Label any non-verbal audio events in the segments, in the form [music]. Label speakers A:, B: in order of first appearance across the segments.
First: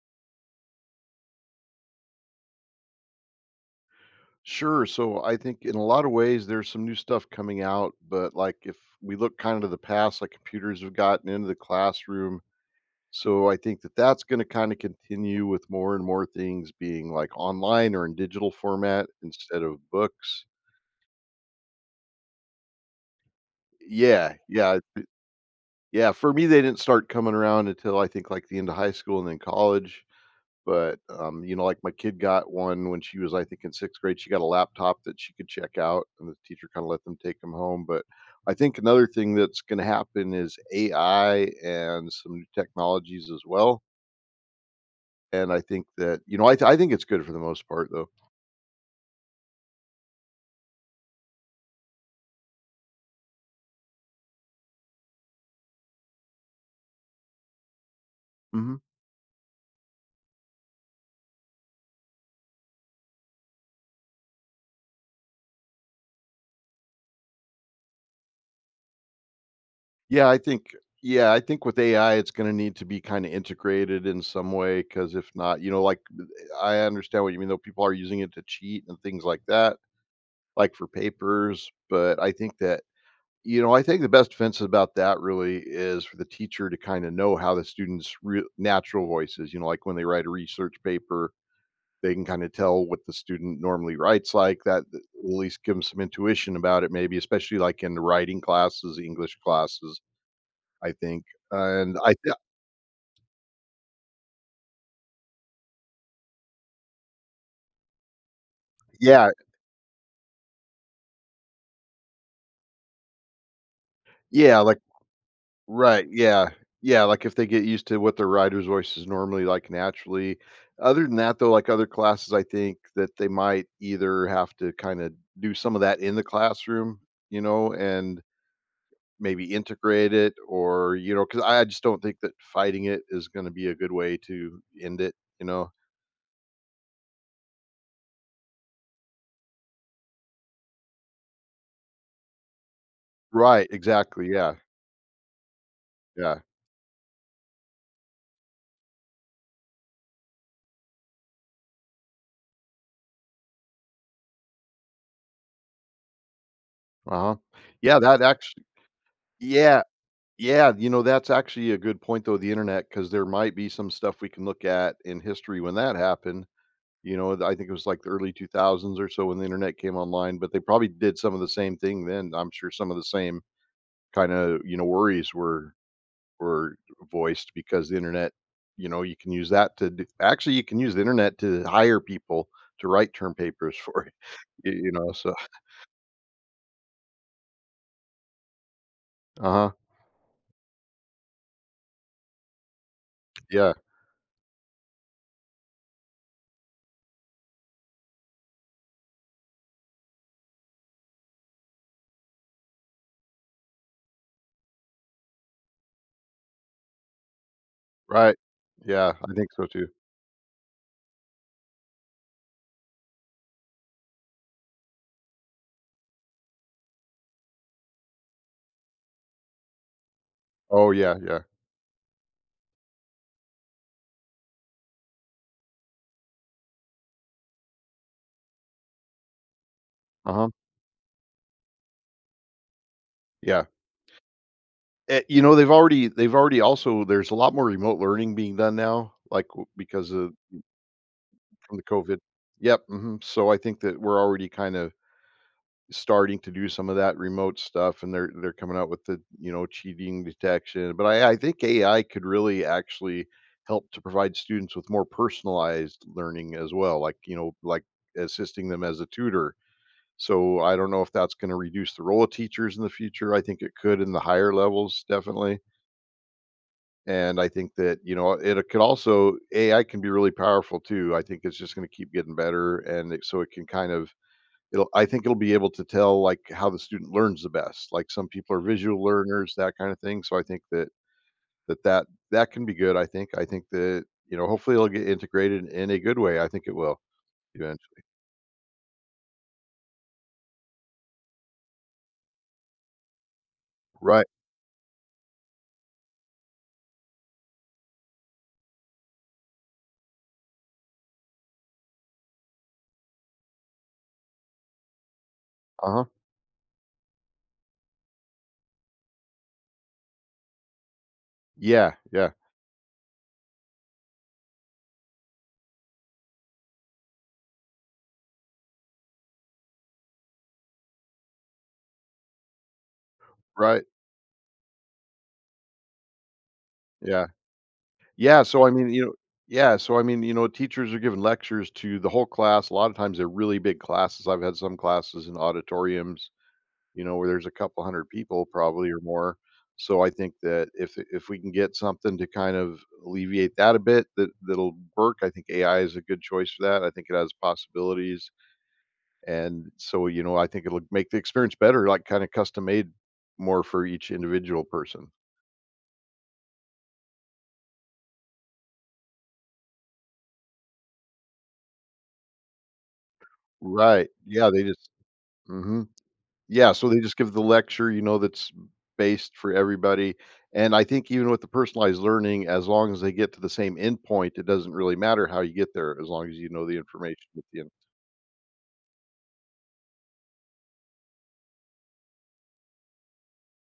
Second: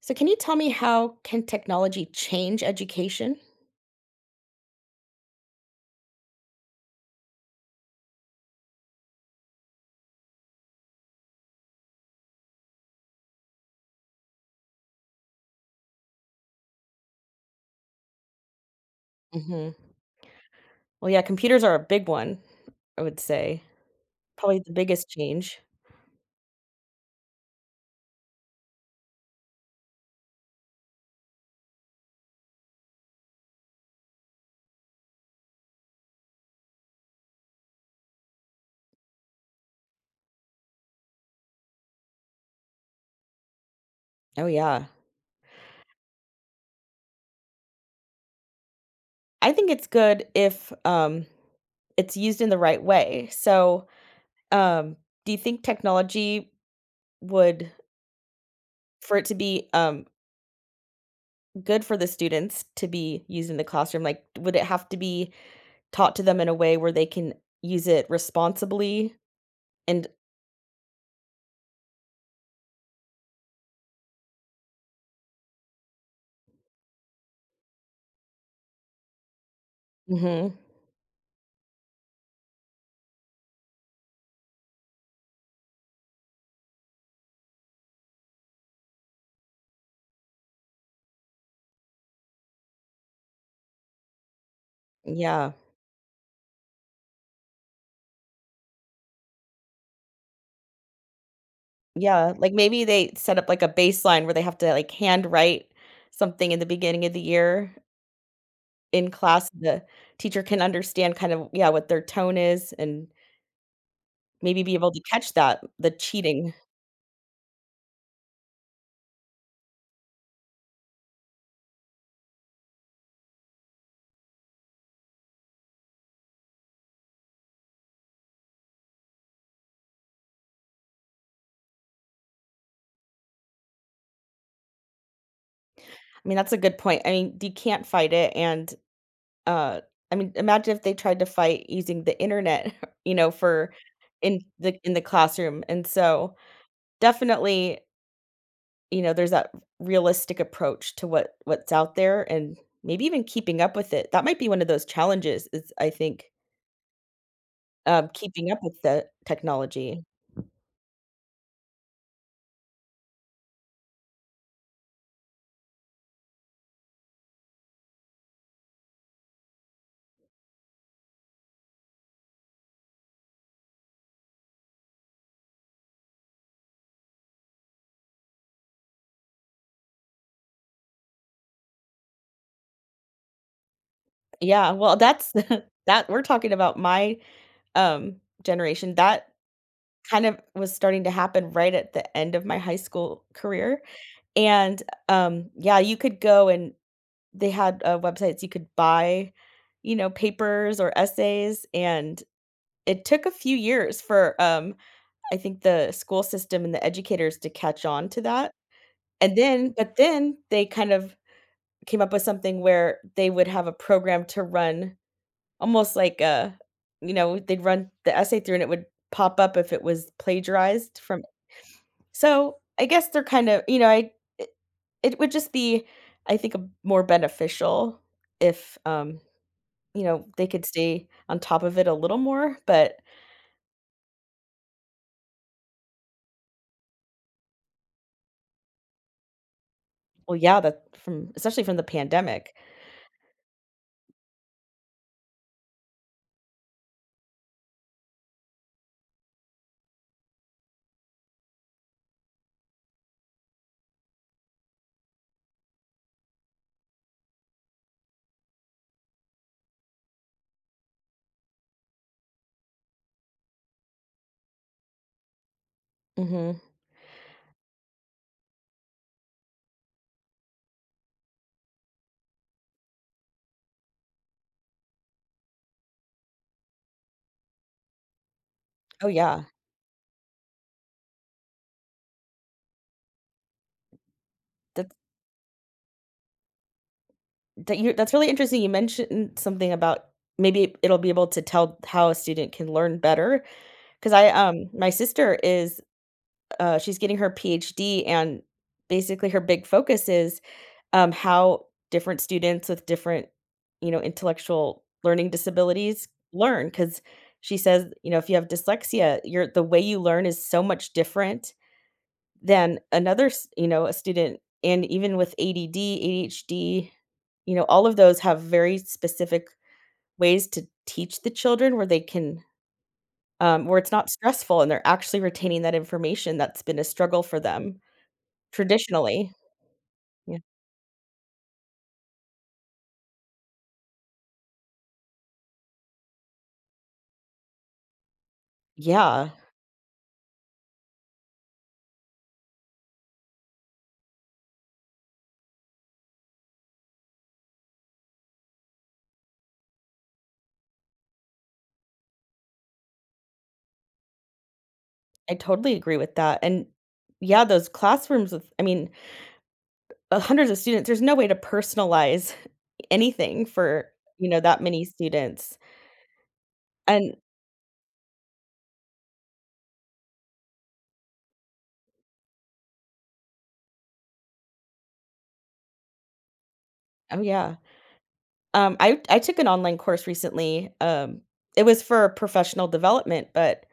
A: So, can you tell me how can technology change education?
B: Sure. So I think in a lot of ways there's some new stuff coming out, but like if we look kind of to the past, like computers have gotten into the classroom. So I think that's going to kind of continue with more and more things being like online or in digital format instead
A: hmm
B: of books.
A: Well, yeah, computers are a big one, I would say.
B: Yeah,
A: Probably the
B: yeah,
A: biggest change.
B: yeah. For me, they didn't start coming around until I think like the end of high school and then college. But, like, my kid got one when she was, I think, in 6th grade, she got a laptop that she could check out, and the teacher kinda let them take them home, but I think another thing that's gonna happen is AI and some new technologies as well,
A: Oh, yeah.
B: and I think that I think it's good for the most part, though.
A: I think it's good if, it's used in the right way. So, um, do you think technology would
B: Mhm.
A: for it to be, good for the students to be used in the classroom? Like, would it have to be taught to them in a way where they can use it responsibly and
B: Yeah, I think yeah, I think with AI, it's gonna need to be kinda integrated in some way because if not like, I understand what you mean, though, people are using it to cheat and things like that,
A: mhm.
B: like, for papers, but I think that you know, I think the best defense about that really is for the teacher to kind of know how the students' real natural voices, like when they write a research paper, they can kind of tell what the student normally writes like that, at
A: Yeah.
B: least give them some intuition about it, maybe, especially like in the writing classes, English classes, I think. And I,
A: Yeah,
B: th-
A: like, maybe they set up, like, a baseline where they have to, like, handwrite something in the beginning of the year in
B: yeah,
A: class, the teacher can understand kind of yeah, what their tone is and
B: yeah,
A: maybe be
B: like
A: able to catch that, the
B: Right, yeah.
A: cheating.
B: Yeah, like, if they get used to what their rider's voice is normally like naturally. Other than that, though, like other classes, I think that they might either have to kinda do some of that in the classroom, and maybe integrate it or, because I just don't think that fighting it is gonna be a good way to end it, you know?
A: I mean, that's a good point. I mean, you can't fight it and, uh, I mean, imagine if they tried to fight using the internet, [laughs] you know,
B: Right,
A: for
B: exactly,
A: in
B: yeah,
A: the in the classroom, and so,
B: yeah,
A: definitely, you know, there's that realistic approach to what's out there and maybe even keeping up with it. That might be one of those challenges is I think.
B: uh-huh. Yeah, that
A: Keeping up
B: actually.
A: with the
B: Yeah.
A: technology.
B: Yeah, that's actually a good point, though, the internet, because there might be some stuff we can look at in history when that happened. You know, I think it was like the early 2000s or so when the internet came online, but they probably did some of the same thing then. I'm sure some of the same kind of, worries were were voiced because the internet, you can use that to do, actually you can use the internet to hire people to write term papers [laughs] for
A: Yeah,
B: it,
A: well, that's
B: so
A: [laughs] that we're talking about my, um, generation. That
B: uh-huh.
A: kind of was starting to happen right at the end of my high school
B: Yeah,
A: career. And, yeah, you could go and they had, websites you could buy, you know, papers or essays, and it took a few years for, I think the school system and the educators to catch on to
B: right.
A: that.
B: Yeah, I
A: And
B: think so
A: then
B: too.
A: but then they kind of came up with something where they would have a program to run almost like a you know, they'd run the essay through and it would pop up if it was
B: Oh
A: plagiarized
B: yeah,
A: from
B: yeah.
A: so, I guess they're kind of, you know, I it, it would just be I think a more beneficial if you know, they
B: Uh-huh.
A: could stay on top of it a little more, but
B: Yeah. Eh, they've already also there's a lot more remote learning being done now, like, w because of
A: well, yeah, that from especially
B: from
A: from
B: the
A: the
B: COVID.
A: pandemic.
B: Yep, mhm, so I think that we're already kinda starting to do some of that remote stuff, and they're coming out with the, you know, cheating detection, but I think AI could really actually help to provide students with more personalized learning as well, like, like assisting them as a tutor. So I don't know if that's gonna reduce the role of teachers in the future, I think it could in the higher levels, definitely.
A: Mhm.
B: And I think that, it could also AI can be really powerful too. I think it's just going to keep getting better, and it, so it can kind of it'll. I think it'll be able to tell like how the student learns the best. Like some people are visual
A: Oh yeah.
B: learners, that kind of thing. So I think that that can be good. I think that hopefully it'll
A: That
B: get integrated in a good way. I think it will
A: that you
B: eventually.
A: that's really interesting. You mentioned something about maybe it'll be able to tell how a student can learn better because
B: Right.
A: I my sister is she's getting her PhD and basically her big focus is how different students with different, you know, intellectual learning
B: Uh huh.
A: disabilities learn because she says, you know, if you have dyslexia, your the way you learn is so much different
B: Yeah. Yeah.
A: than another, you know, a student. And even with ADD, ADHD, you know, all of those have very specific ways to teach the children where they can, where
B: Right.
A: it's not stressful and they're actually retaining that information that's been a struggle
B: Yeah.
A: for them
B: Yeah, so I mean, you know
A: traditionally.
B: yeah, so I mean, you
A: Yeah.
B: know, teachers are giving lectures to the whole class. A lot of times they're really big classes. I've had some classes in auditoriums, where there's a couple hundred people probably or
A: Yeah.
B: more. So I think that if we can get something to kind of alleviate that a bit, that that'll work. I think AI is a good choice for that. I think it has possibilities, and so I think it'll make the experience better, like kind of custom made more for each individual person.
A: I totally agree with that, and yeah, those classrooms with I mean, hundreds of students, there's no way to personalize [laughs] anything for,
B: Right?
A: you know,
B: Yeah,
A: that
B: they
A: many
B: just.
A: students,
B: Hmm. Yeah, so they
A: and
B: just give the lecture, that's based for everybody, and I think even with the personalized learning, as long as they get to the same endpoint, it doesn't really matter how you get there as long as you know the
A: oh,
B: information at
A: yeah.
B: the end.
A: I took an online course recently, it was for professional development, but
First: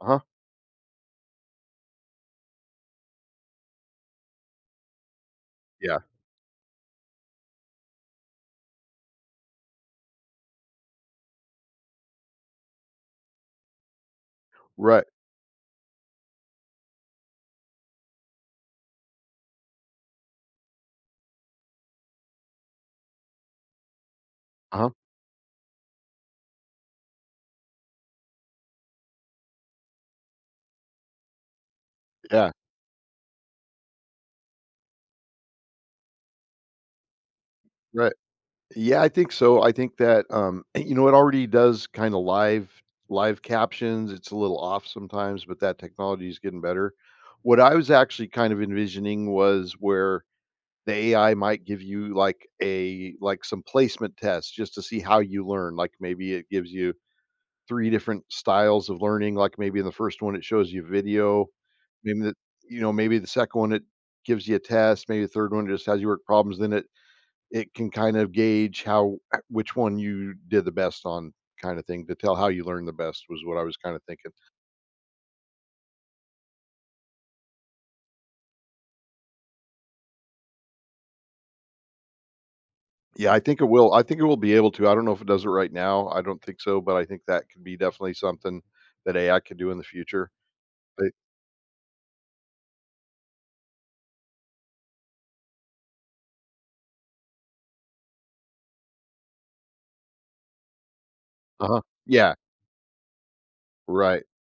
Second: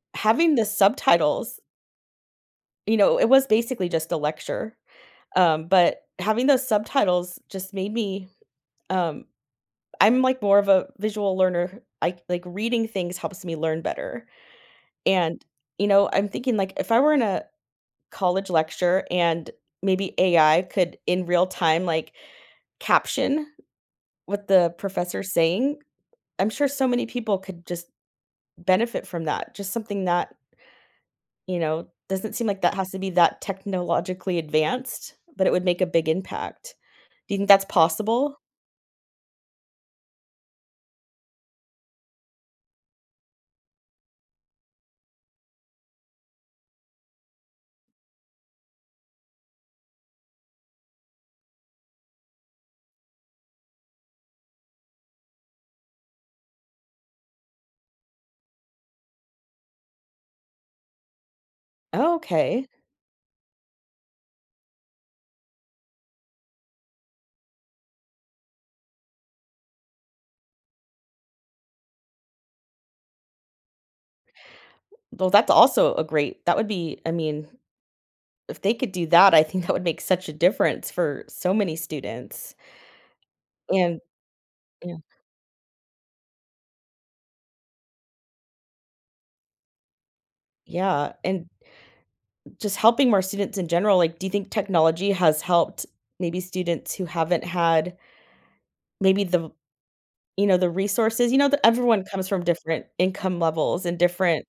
B: Uh-huh,
A: having the subtitles, you know, it was basically just a lecture,
B: yeah,
A: but having those subtitles just made me, um I'm, like, more of a visual learner, I like, reading things helps me learn better.
B: right,
A: And, you know, I'm thinking like if I were in a college lecture and maybe AI could in real time like caption what the
B: uh-huh,
A: professor's saying, I'm sure so many people could just benefit from that. Just something that, you know, doesn't seem
B: yeah,
A: like that has to be that technologically advanced, but it would make a big impact. Do you think that's
B: right.
A: possible?
B: Yeah, I think so, I think that, and it already does kinda live captions, it's a little off sometimes, but that technology is getting better. What I was actually kind of envisioning was where the AI might give you like some placement tests just to see how you learn. Like maybe it gives you 3 different styles of learning, like maybe in the first one it shows you video,
A: Oh,
B: maybe the
A: okay.
B: maybe the second one it gives you a test, maybe the third one just has you work problems, then it can kind of gauge how [clears throat] which one you did the best on kind of thing to tell how you learned the best was what I was kind of thinking.
A: Well, that's also a great, that would be, I mean, if they could do that, I think that would make such a difference for so many students.
B: Yeah, I think it will.
A: And,
B: I think it will be able to. I don't know if it does it right now. I don't think so, but I think that could be definitely something that AI could do in the future. But
A: yeah, and just helping more students in general, like, do you think technology has helped maybe students who haven't had maybe the you know, the resources, you know, that
B: uh-huh.
A: everyone comes
B: Yeah,
A: from different income levels and
B: right.
A: different,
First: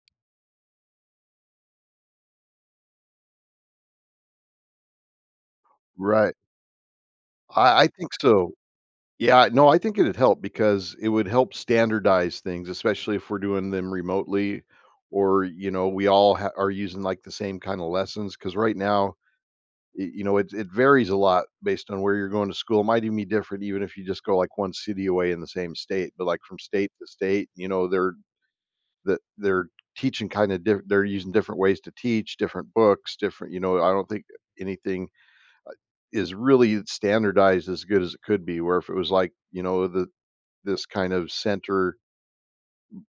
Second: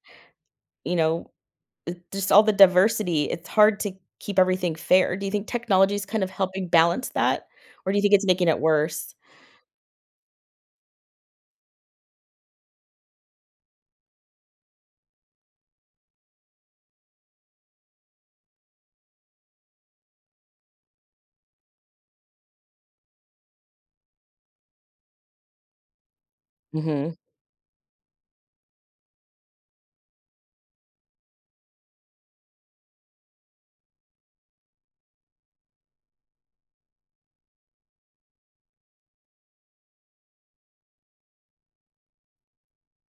A: you know, just all the diversity. It's hard to keep everything fair. Do you think technology is kind of
B: Right.
A: helping balance that?
B: I
A: Or do you
B: think
A: think it's making
B: so.
A: it worse?
B: Yeah, no, I think it'd help because it would help standardize things, especially if we're doing them remotely or, we all are using like the same kind of lessons. Cause right now, it, you know, it varies a lot based on where you're going to school. It might even be different, even if you just go like one city away in the same state, but like from state to
A: Mhm.
B: state, you know, there that they're teaching kind of different. They're using different ways to teach, different books, different I don't think anything is really standardized as good as it could be, where if it was like, you know, the this kind of center,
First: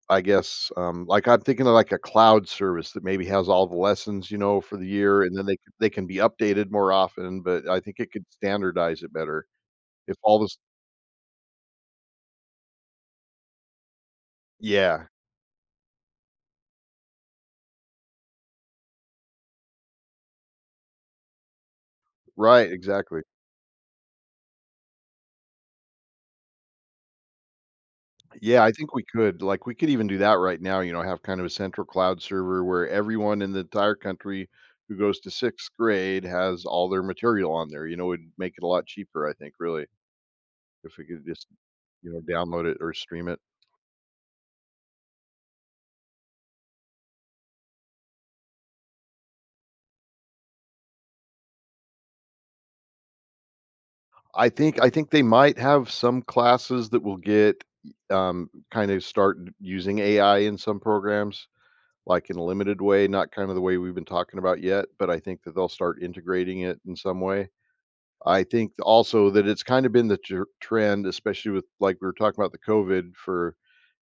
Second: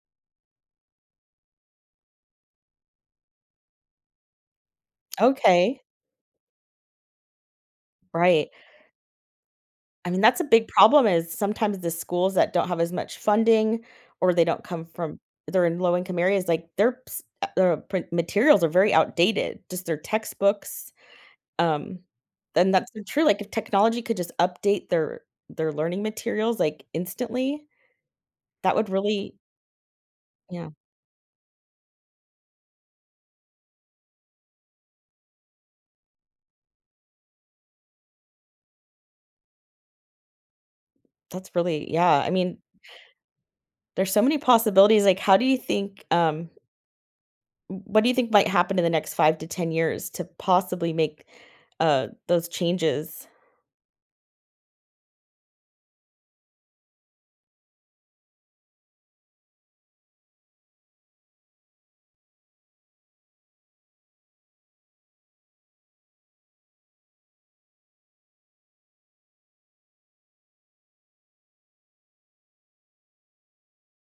B: I guess, like I'm thinking of like a cloud service that maybe has all the lessons, for the year and then they c
A: Okay.
B: they can be updated more often, but I think it could
A: Right.
B: standardize it better
A: I
B: if
A: mean,
B: all
A: that's a
B: this
A: big problem is sometimes the schools that don't have as much funding or they don't come
B: yeah,
A: from they're in low income areas, like their their materials are very outdated, just their textbooks. Um,
B: right,
A: then that's so
B: exactly.
A: true. Like if technology could just update their learning materials like instantly,
B: Yeah, I
A: that would
B: think we
A: really
B: could. Like, we could even do that right
A: yeah,
B: now, have kind of a central cloud server where everyone in the entire country who goes to sixth grade has all their material on there. You know, it'd make it a lot cheaper, I think, really, if we could just,
A: that's really yeah. I mean,
B: download it or stream it.
A: there's so many possibilities. Like, how do you think what do you think might happen in the next 5 to 10 years to possibly make those changes?
B: I think they might have some classes that will get kind of start using AI in some programs, like in a limited way, not kind of the way we've been talking about yet, but I think that they'll start integrating it in some way. I think also that it's kind of been the trend, especially with like we were talking about the COVID for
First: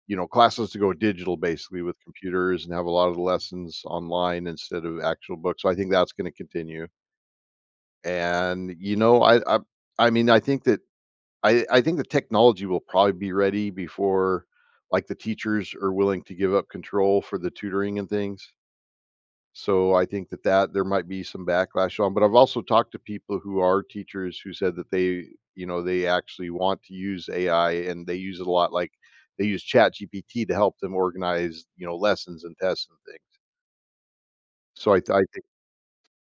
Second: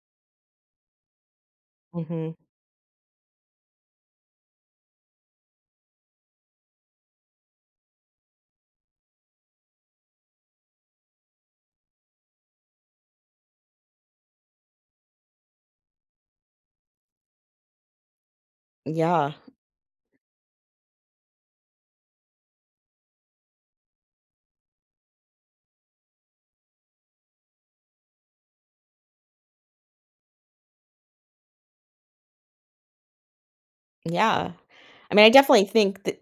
B: classes to go digital basically with
A: hmm
B: computers and have a lot of the lessons online instead of actual books. So I think that's going to continue. And you know, I mean, I think that I think the technology will probably be ready before like the teachers are willing to give up control for the tutoring and things.
A: Yeah,
B: So I think that there might be some backlash on, but I've also talked to people who are teachers who said that they actually want to use AI and they use it a lot. Like they use Chat GPT to help them organize, lessons and tests and things.
A: yeah.
B: So
A: I
B: I
A: mean, I
B: think,
A: definitely think that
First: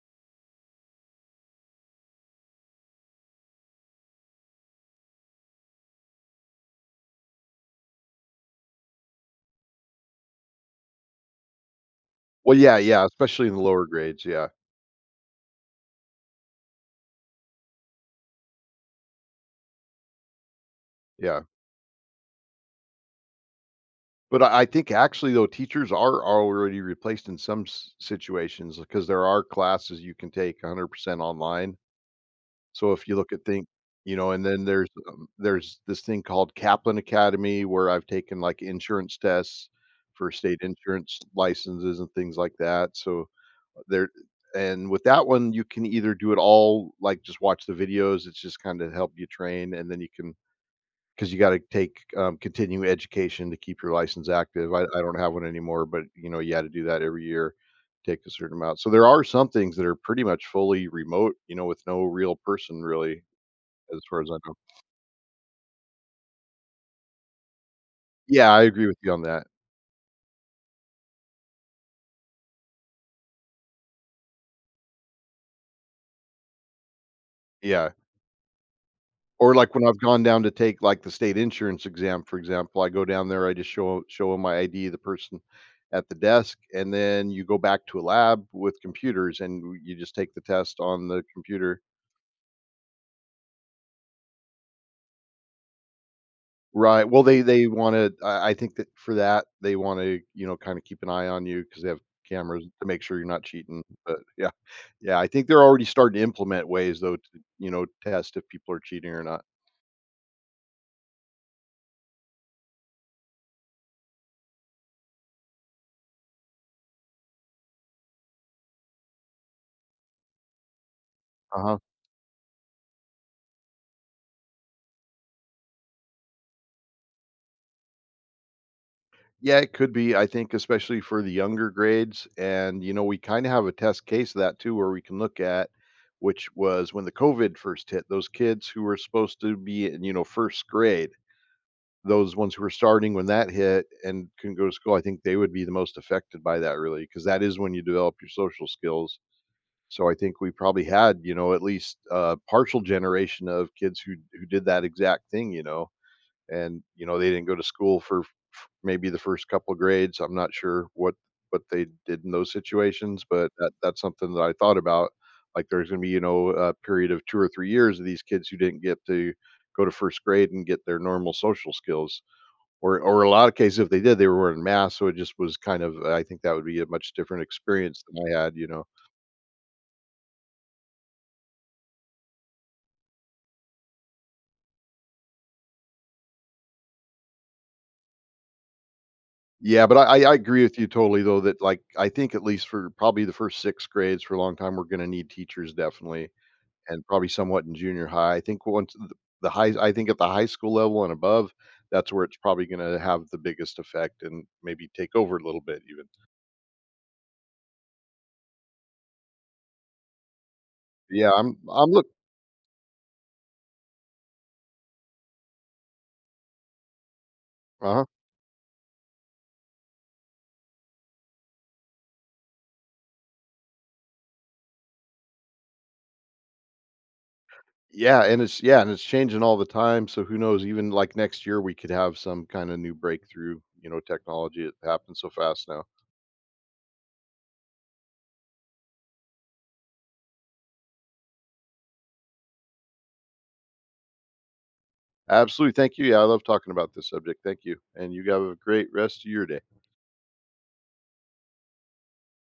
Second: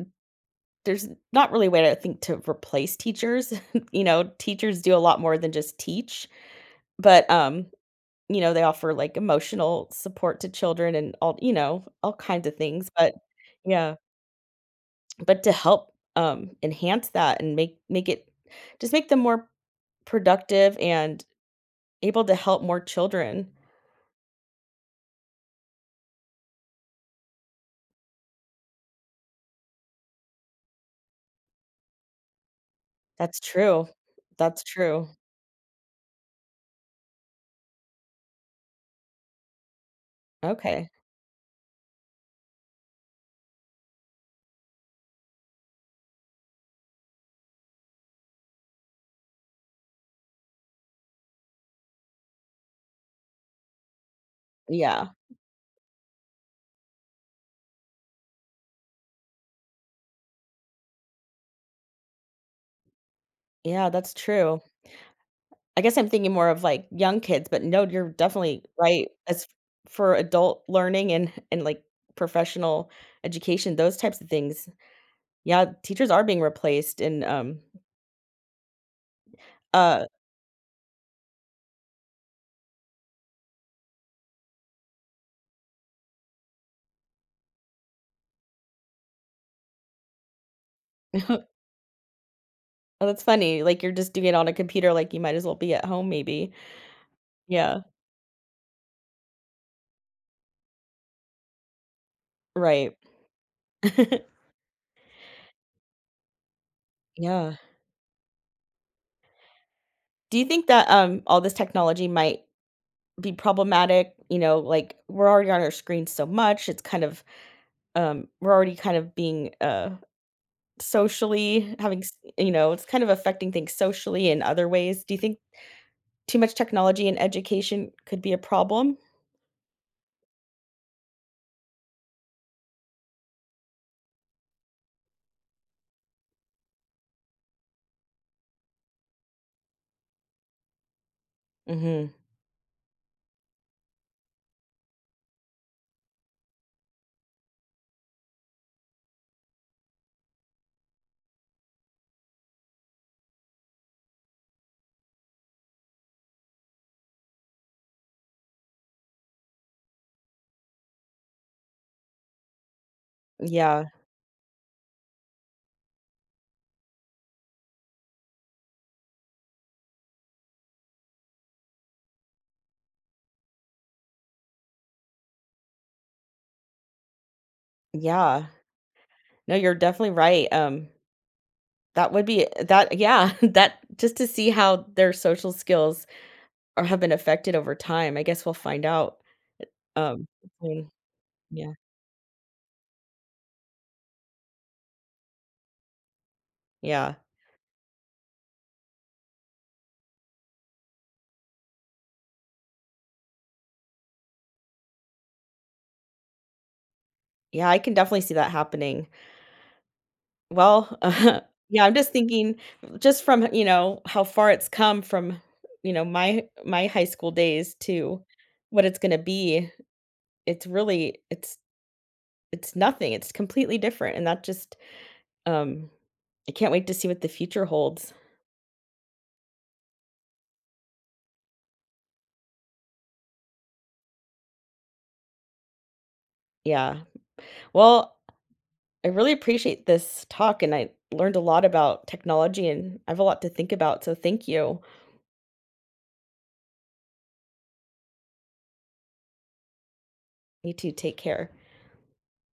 A: there's not really a way to think to replace teachers. [laughs] You know, teachers do a lot more than just teach, but, you know, they offer, like, emotional support to children and all you know, all kinds
B: well,
A: of
B: yeah,
A: things,
B: yeah,
A: but
B: especially in the lower
A: yeah.
B: grades, yeah,
A: But to help, enhance that and make it just make them more productive and
B: yeah.
A: able to help more children.
B: But I think actually though, teachers are already replaced in some situations because there are classes you can take 100% online. So if you look
A: That's
B: at things,
A: true.
B: and
A: That's
B: then there's,
A: true.
B: um, there's this thing called Kaplan Academy where I've taken, like, insurance tests for state
A: Okay.
B: insurance licenses and things like that, so there. And with that one, you can either do it all, like, just watch the videos, it's just kinda help you train, and then you can because you gotta take, continuing education to keep your license active. I
A: Yeah.
B: don't have one anymore, but, you know, you had to do that every year, take a certain amount. So there are some things that are pretty much fully remote, you know, with no real person really
A: Yeah,
B: as
A: that's
B: far as I know.
A: true. I guess I'm thinking more of, like, young kids, but no, you're
B: Yeah, I
A: definitely
B: agree with
A: right.
B: you on that.
A: As for adult learning and, like, professional education, those types of things. Yeah, teachers are being replaced and,
B: Yeah, or like when I've
A: uh
B: gone down to take like the state insurance exam, for example, I go down there, I just show 'em my ID, the person at the desk, and then you go back to a lab with computers and w you just take the test on the
A: [laughs] oh,
B: computer.
A: that's funny, like, you're just doing it on a computer, like, you might as well be at home maybe.
B: Right, well, they
A: Yeah,
B: wanna I think that for that, they wanna, kinda keep an eye on you because they have cameras to
A: right.
B: make sure you're not cheating, but
A: [laughs]
B: yeah. Yeah, I think they're already starting to implement ways though to,
A: Yeah.
B: test if people are cheating or not.
A: Do you think that, all this technology might be problematic? You know, like, we're already on our screens so much, it's kind of, we're already kind of being, socially,
B: Uh-huh.
A: having s you know, it's kind of affecting things socially in other ways. Do you think too much technology in education could be a problem?
B: Yeah, it could be. I think especially for the younger grades, and we kind of have a test case of that too, where we can look at, which was when the COVID first hit. Those kids who were supposed to be in first grade,
A: Mhm.
B: those ones who were starting when that hit and couldn't go to school, I think they would be the most affected by that really, because that is when you develop your social skills. So I think we probably had at least a partial generation of kids who did that exact thing, you know and you know they didn't go to school for maybe the first couple of grades. I'm not sure what they did in those situations, but that
A: Yeah.
B: that's something that I thought about. Like there's going to be a period of 2 or 3 years of these kids who didn't get to go to first grade and get their normal social skills, or a lot of cases if they did they were wearing masks, so it just was kind of I think that would be a much different experience than I
A: Yeah.
B: had.
A: No, you're definitely right. That would be that yeah, [laughs] that just to see how their social skills or have been affected over time, I guess we'll find out,
B: Yeah, but I, I
A: um,
B: I agree with you
A: soon.
B: totally though that
A: Yeah,
B: like I think at least for probably the first six grades for a long time we're going to need teachers definitely and
A: yeah.
B: probably somewhat in junior high. I think at the high school level and above, that's where it's probably gonna have the biggest effect and maybe take over a little bit even.
A: Yeah, I can definitely see that happening. Well,
B: Yeah,
A: [laughs] yeah,
B: I'm
A: I'm
B: look
A: just thinking just from, you know, how far it's come from, you know, my high school days
B: uh-huh.
A: to what it's gonna be, it's really it's nothing, it's completely different, and that just, um I can't wait to see what the future holds.
B: Yeah, and it's changing all the time, so who knows, even, like, next year, we could have some kinda new breakthrough, technology. It happens so fast now.
A: Yeah. Well I really appreciate this talk, and I learned a lot about technology, and I have a lot to think about. So thank you.
B: Absolutely, thank you, yeah, I love talking about this subject, thank you, and you have a great rest of your day.
A: You too. Take care.